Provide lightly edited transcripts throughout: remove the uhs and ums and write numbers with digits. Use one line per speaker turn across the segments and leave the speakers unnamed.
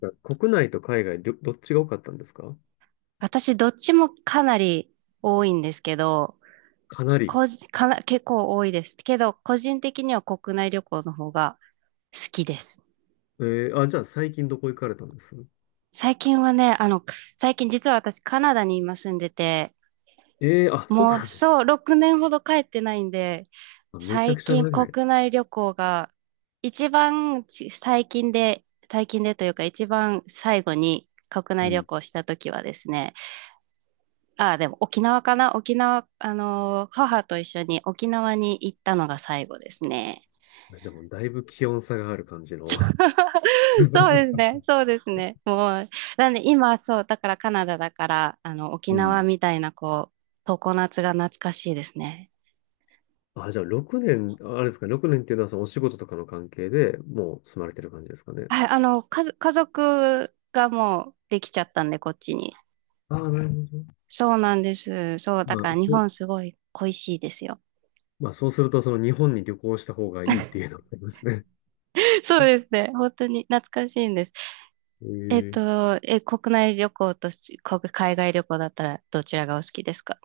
なんか国内と海外、どっちが多かったんですか？
私、どっちもかなり多いんですけど、
かなり。
個人かな、結構多いです。けど、個人的には国内旅行の方が好きです。
えあ、じゃあ最近どこ行かれたんです？
最近はね、最近実は私カナダに今住んでて、
あ、そう
もう
なんです。
そう、6年ほど帰ってないんで、
あ、めちゃ
最
くちゃ
近
長い。
国内旅行が一番ち最近で、最近でというか一番最後に国
う
内旅
ん。
行した時はですね、ああ、でも沖縄、母と一緒に沖縄に行ったのが最後ですね。
あ、じゃあもうだいぶ気温差がある感じの。
そうです ね、そうですね。もう、なんで今、そう、だからカナダだから、沖
う
縄
ん。
みたいな、こう、常夏が懐かしいですね。
あ、じゃあ6年、あ、あれですか、6年っていうのはそのお仕事とかの関係でもう住まれてる感じですかね。
はい、家族がもうできちゃったんで、こっちに。
ああ、なるほど。
そうなんです。そう、だ
ま
か
あ、
ら日
そう、
本すごい恋しいですよ。
まあそうするとその日本に旅行した方がいいっていうのがありますね。
そうですね、本当に懐かしいんです。
ええ。
国内旅行とし国海外旅行だったらどちらがお好きですか？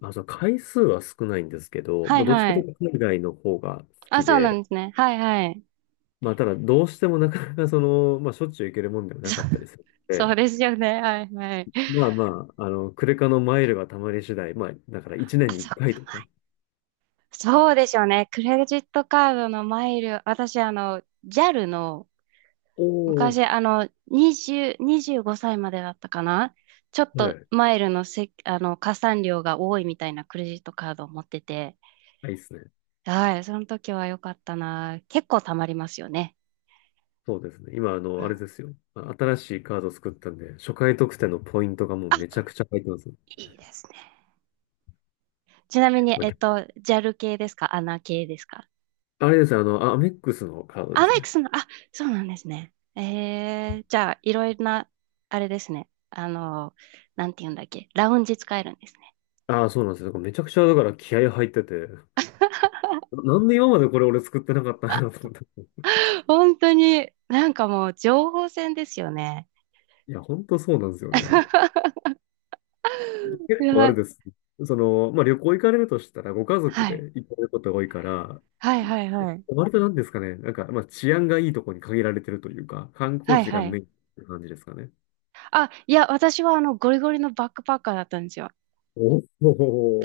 あ、そう、回数は少ないんですけど、
は
ま
い
あどっちか
は
とい
い。
うと海外の方が好
あ、
き
そうな
で、
んですね。はいはい。
まあ、ただ、どうしてもなかなかその、まあ、しょっちゅう行けるもんではなかったりするの
そ
で、
うですよね。はいはい。
まあまあ、あの、クレカのマイルがたまり次第、まあ、だから1
あ、
年に
そ
1
っ
回
か。
と
ま
か。
あそうでしょうね。クレジットカードのマイル、私、あの、JAL の、
おお。
昔、あの、20、25歳までだったかな。ちょっ
は
と
い。
マイルのせ、あの、加算量が多いみたいなクレジットカードを持ってて、
あ、いいっすね。
はい、その時は良かったな。結構貯まりますよね。
そうですね。今、あ
う
の、
ん
あれ
あ、
ですよ。あ、新しいカード作ったんで、初回特典のポイントがもうめちゃくちゃ入ってます。
いいですね。ちなみに、
まあ、
えっと、JAL 系ですかアナ系ですか？
あれですよ、あの、あ、アメックスのカードで
あ、
す
メイ
ね。
クすんの、あ、そうなんですね。えー、じゃあ、いろいろな、あれですね。あの、なんて言うんだっけ。ラウンジ使えるんですね。
ああ、そうなんですよ。だからめちゃくちゃ、だから気合入ってて、なんで今までこれ俺作ってなかったんやろうと思って。
本当に、なんかもう、情報戦ですよね。
いや、ほんとそうなんですよね。結
や
構あ
ば
れ
い。
です。その、まあ、旅行行かれるとしたら、ご家族
はい。
で行かれることが多いから、
はいはいはい。
割となんですかね、なんか、まあ、治安がいいところに限られてるというか、観
は
光
い
地が
は
メ
い。
インって感じですかね。
あ、いや、私はあの、ゴリゴリのバックパッカーだったんですよ。
お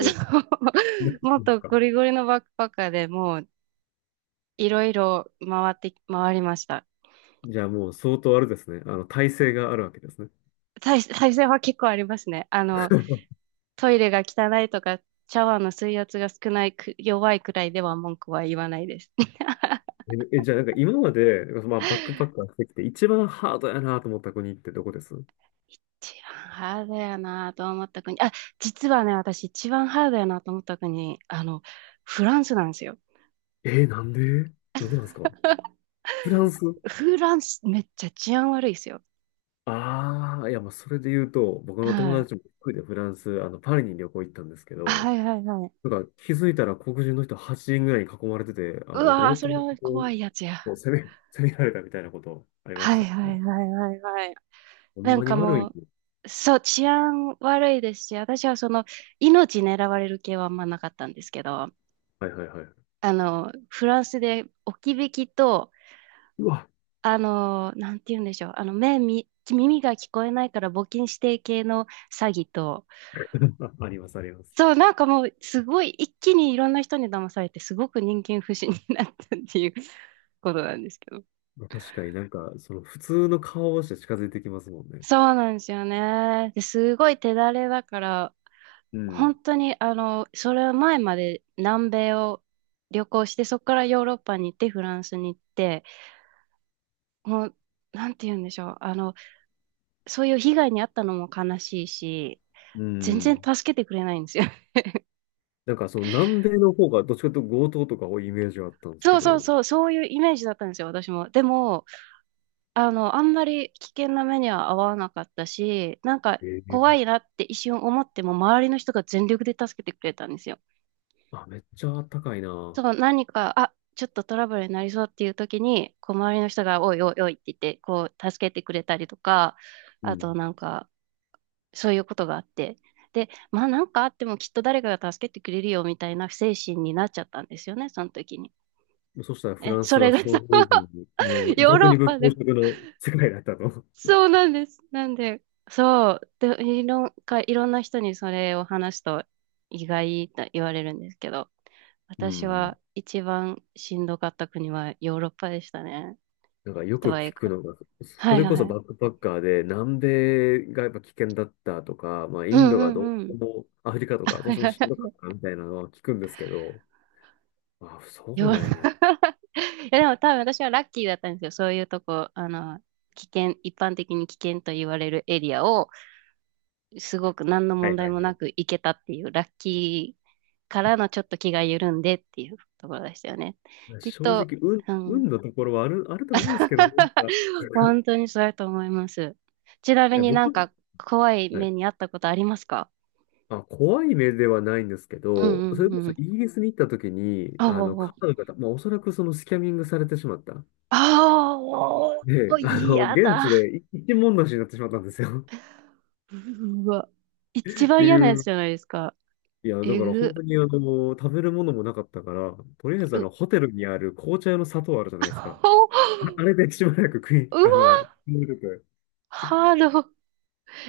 そう。
なんで
もっ
す
と
か。
ゴリゴリのバックパッカーでもう、いろいろ回って、回りました。
じゃあもう相当あれですね。あの、体制があるわけですね。
再生は結構ありますね。あの、トイレが汚いとか、シャワーの水圧が少ないく、弱いくらいでは文句は言わないです。
え、じゃあなんか今まで、まあ、バックパッカーしてきて、一番ハードやなと思った国ってどこです？
一番ハードやなと思った国。あ、実はね、私一番ハードやなと思った国、あの、フランスなんですよ。
なんで？なんでなんですか？ フランス？
フランスめっちゃ治安悪いですよ。
ああ、いや、まあ、それで言うと、僕の友
はい。
達も一人でフランス、あの、パリに旅行行ったんですけど、
はいはいはい。
なんか気づいたら黒人の人8人ぐらいに囲まれてて、あ
う
の、
わー、
強
そ
盗
れ
を
は怖いやつや。
こう攻められたみたいなことありま
は
し
い
た
は
ね。
いはいはいはい。
ほん
なん
まに
か
悪
も
い。
う、そう、治安悪いですし、私はその、命狙われる系はあんまなかったんですけど、
はいはいはい。
あの、フランスで置き引きと、
うわ、
あの、なんて言うんでしょう、耳が聞こえないから募金指定系の詐欺と、
あ、ありますありま
そ
す。
う、なんかもう、すごい一気にいろんな人に騙されて、すごく人間不信になったっていうことなんですけど。
まあ、確かになんか、その普通の顔をして近づいてきますもんね。
そうなんですよね。ですごい手だれだから、
うん。
本当に、あの、それ前まで南米を旅行して、そこからヨーロッパに行って、フランスに行って、もう、なんて言うんでしょう。あの、そういう被害に遭ったのも悲しいし、
う
全然
ん。
助けてくれないんですよ。
なんかその南米の方がどっちかというと強盗とか多いイメージがあったんです
そ
け
う
ど、
そうそう、そういうイメージだったんですよ、私も。でも、あの、あんまり危険な目には遭わなかったし、なんか
え
怖
え、
いなって一瞬思っても、周りの人が全力で助けてくれたんですよ。
あ、めっちゃあったかいな。
そう、何か、あ、ちょっとトラブルになりそうっていう時に、こう、周りの人が、おいおいおいって言って、こう、助けてくれたりとか、
う
あ
ん。
となんか、そういうことがあって、で、まあなんかあってもきっと誰かが助けてくれるよみたいな精神になっちゃったんですよね、その時に。
そしたらフ
え、
ラン
そ
ス
れ
は
が
想
さ、
像以上に、あの、
ヨー
弱
ロッ
肉
パ
強
で、
食の世界だったと。
そうなんです。なんで、そう、で、いろんな人にそれを話すと意外と言われるんですけど、
う
私
ん。
は一番しんどかった国はヨーロッパでしたね。
なんかよ
と
く
はい
聞
う
く
か。
のが、
は
そ
い
れこ
は
そバ
い。
ックパッカーで南米がやっぱ危険だったとか、まあ
う
イン
ん
ド
う
がどう
んうん。
しても、アフリカとかどう
は
し
い
ても
はい
し
は
んどかっ
い。
たみたいなのは聞くんですけど、あ、そう
よ
なんや。
いやでも多分私はラッキーだったんですよ。そういうとこ、一般的に危険と言われるエリアを、すごく何の
は
問
いは
題
い
も
は
な
い。
く行けたっていう、ラッキーからのちょっと気が緩んでっていうところでしたよね。きっ
正
と、
直、
うん。
運のところはあると思うんですけどね。なんか、
本当にそうやと思います。ちな
い
み
や、
に
僕、
なんか怖い
は
目
い。
にあったことありますか？
あ、怖い目ではないんですけ
う
ど、そ
ん
れ
う
こ
んう
そ
ん。
イギリスに行った時に、
あ
あの、カ
あ
ナダの方、まあ、おそらくそのスキャミングされてしまった。
ああ、も
で、
う、
あの、
嫌
現
だ。
地で一文無しになってしまったんですよ。
うわ。一
って
番嫌なや
い
つ
う。
じゃないですか。
いや、だ
え
から本
ぐ、
当にあの、食べるものもなかったから、とりあえずあ
う、
の、ホテルにある紅茶用の砂糖あるじゃないです
あ
か。
お
あ、あ
う
れでしばらくあの、
わ、
飲んでて、
ハード。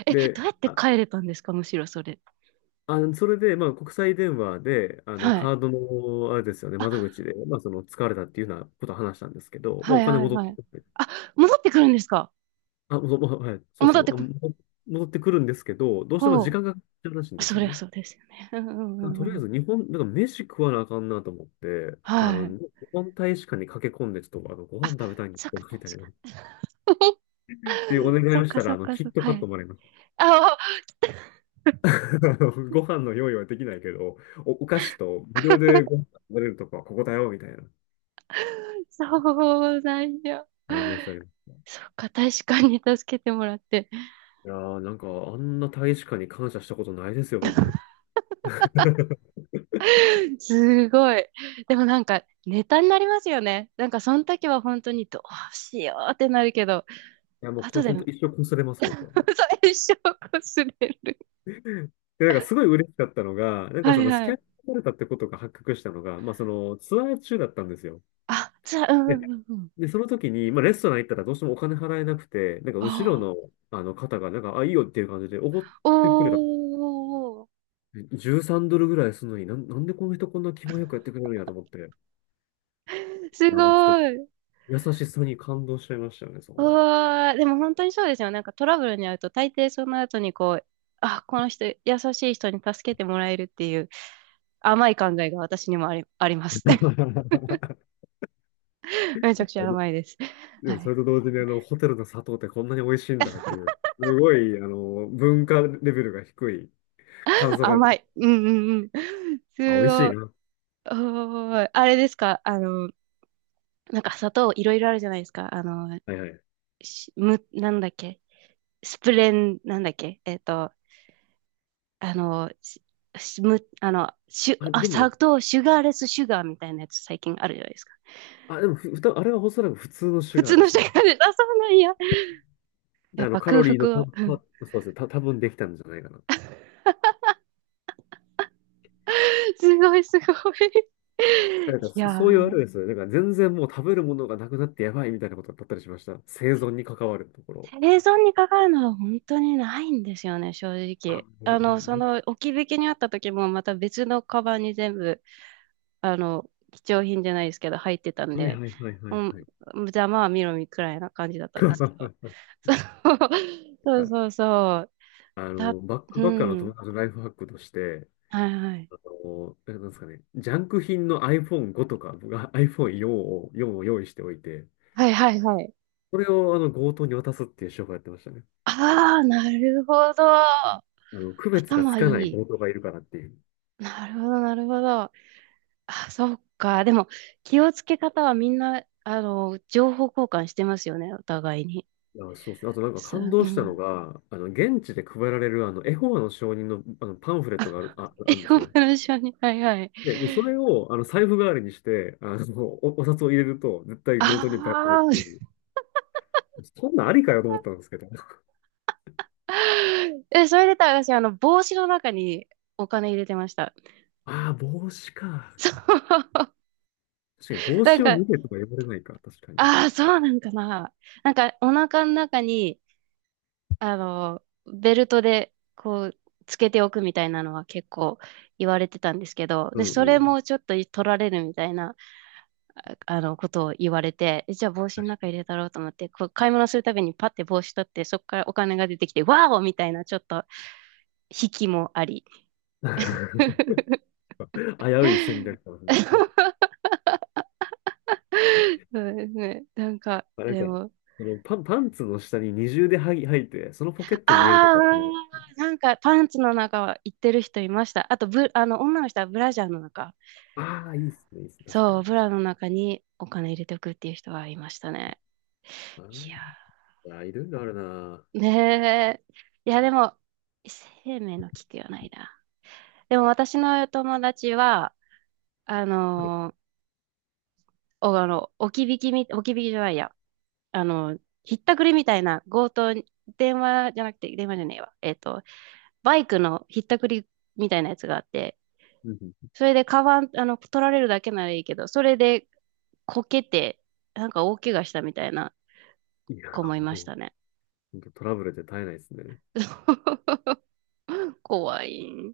え、
で、
どうやって
あ、
帰れたんですか、むしろそれ。
あの、それで、まあ、国際電話で、あの、
はい。
カードの、あれですよね、
あ、
窓口で、まあ、その、疲れたっていうようなことを話したんですけど、まあ、
は
お
い
金
はい
戻っ
は
て
い。
くる？
あ、戻ってくるんですか？
あ、もうもう、はい、そう
戻っ
そ
て
う、あ
こ、
のも戻ってくるんですけど、どうしても時
ほ
間がかかっちゃうらしいん
う。
です
そ
よ
りゃ
ね。
そうですよね。うんうんう
だから
ん
と
う
りあえ
ん。
ず日本、なんか飯食わなあかんなと思って、あ
は
の、
い。
日本大使館に駆け込んで、ちょっとあのご
あ、
飯食べたいんです
そっ
け
か、
ど、みたい
確
な。
か
っ
に。
ていうお願い
そっ
をし
か
た
そ
ら、あ
っ
の、
か
キ
そ
ッ
っ
ト
か。は
カット
い。
もらいました。
あ、お
あのご飯の用意はできないけど、お菓子と無料でご 飯食べれるとこはここだよ、みたいな。
そうなんや。
ありましたね。
そっか、確かに助けてもらって。
いやー、なんか、あんな大使館に感謝したことないですよ、僕。
すごい。でもなんか、ネタになりますよね。なんか、その時は本当にどうしようってなるけど、
いや、もうこ
後
れ
で、
本当一生こすれます、僕は。
最初こすれる。
で、なんかすごい嬉しかったのが、なんか
は
そ
い
のス
は
キャン
い。
されたってことが発覚したのが、まあそのツアー中だったんですよ。
あ、じゃあ、うん
で、
うんうん。
その時に、まあレストラン行ったらどうしてもお金払えなくて、なんか
あ
後ろ
あ。
のあの方が、なんか、あ、いいよっていう感じでおごってくれた。
おー。
13ドルぐらいするのになんでこの人こんな気前よくやってくれるんやと思って、
す
あ、ち
ご
ょっと
い。
優しさに感動しちゃいましたよね、そこ
う
の。
わー。でも本当にそうですよね。なんかトラブルに遭うと、大抵その後にこう、あ、この人、優しい人に助けてもらえるっていう甘い考えが私にもあり、あります。めち
で
ゃくちゃ甘いです。
で
は
もそ
い。
れと同時にあの、ホテルの砂糖ってこんなに美味しいんだっていう、すごい、あの、文化レベルが低い感想が、
甘い。うんうんうん。す
あ、美味し
ご
い
い。
な。
おーいあれですかあの、なんか砂糖いろいろあるじゃないですか。あの、
はいはい。
しむ、なんだっけスプレン、なんだっけえっと、あの、ししむ、あの、シュ、
あ、
あ、
で
砂
も、
糖、シュガーレスシュガーみたいなやつ最近あるじゃないですか。
あ、でも、ふ、ふた、あれはおそらく普通のシュ
普
ガー
通
で
の
す
シュ
ね。
ガーレス、あ、そうなんや。
で、
やっ
あの、
ぱ
カ
空
ロリーの
腹は。うん
そうですね、多分できたんじゃないかな。
すごいすごい。い
なんか、
や
そういうあれ
ー
ですよね。なんか、全然もう食べるものがなくなってやばいみたいなことだったりしました。生存に関わるところ。
生存にかかるのは本当にないんですよね、正
あ、
直。
いや
あ
な
の、そ
な
の置き引きにあった時もまた別のカバンに全部、あの、貴重品じゃないですけど入ってたん
はいは
で、
いはいは
う
い
ん、
はい。
じゃあまあ見ろみくらいな感じだったんですけど。そうそうそうそう。
あ
だ、
の、バック
う
パッカーの友
ん。
達のライフハックとして、
はいはい。
あの、なんですかね、ジャンク品の iPhone5 とか、僕は iPhone4 を、4を用意しておいて、
はいはいはい。
それをあの強盗に渡すっていう手法やってましたね。
ああ、なるほど。
あの、区別がつ
頭い
かない
い。
強盗がいるからっていう。
なるほど、なるほど。あ、そうか。でも、気をつけ方はみんな、あの、情報交換してますよね、お互いに。
あ、そうですね。あとなんか
そ
感
う、う
動したの
ん。
が、あの、現地で配られるあの、エホバの証人の、あのパンフレットがある、あ、
英
あるんです
語
よ。
の一緒に。はいはい。
で、それをあの財布代わりにして、あの、お札を入れると、絶対
あ
強盗にバレないって
あ。
いう。そんなんありかよと思ったんですけど。
え、それで言ったら私、あの、帽子の中にお金入れてました。
ああ、帽子 か。
そう。
確かに 帽
なん
子を
か、
脱げとか言われないか。確かに。
ああ、そうなんかな。なんか、お腹の中に、あの、ベルトで、こう、つけておくみたいなのは結構言われてたんですけど、
う
で、
んう
それ
ん。
もちょっと取られるみたいな。あの、ことを言われて、えじゃあ帽子の中
確
入れたろうと思って、こう買い物するたびにパッて帽子取って、そこからお金が出てきて、ワーオみたいな、ちょっと、引きもあり。
かに 危うい戦略かもしれないですね。
そうですね。なんか、
あ、なん
で
か、
も、
そのパンツの下に二重で履いて、そのポケットに入れると
あ
かね。
あ、なんかパンツの中は行ってる人いました。あとブ、あの、女の人はブラジャーの中。
ああ、いいっすね、いいっすね。確か
そう、
に、
ブ
確
ラの中にお金入れておくっていう人はいましたね。
か
いや、
に。いや、いろいろあるな。
ねえ。いや、でも、生命の危機はないな。でも私の友達は、あ
はい。
のーお、あの、置き引きみ、置き引きじゃないや。あの、ひったくりみたいな強盗に、電話じゃなくて、電話じゃねえわ。えっと、バイクのひったくりみたいなやつがあって、
うんうん、
それでカバン、あの、取られるだけならいいけど、それでこけて、なんか大怪我したみたいな
いや、
子もいまし
もう、
たね。
ほんとトラブルで絶えないですね。
怖い。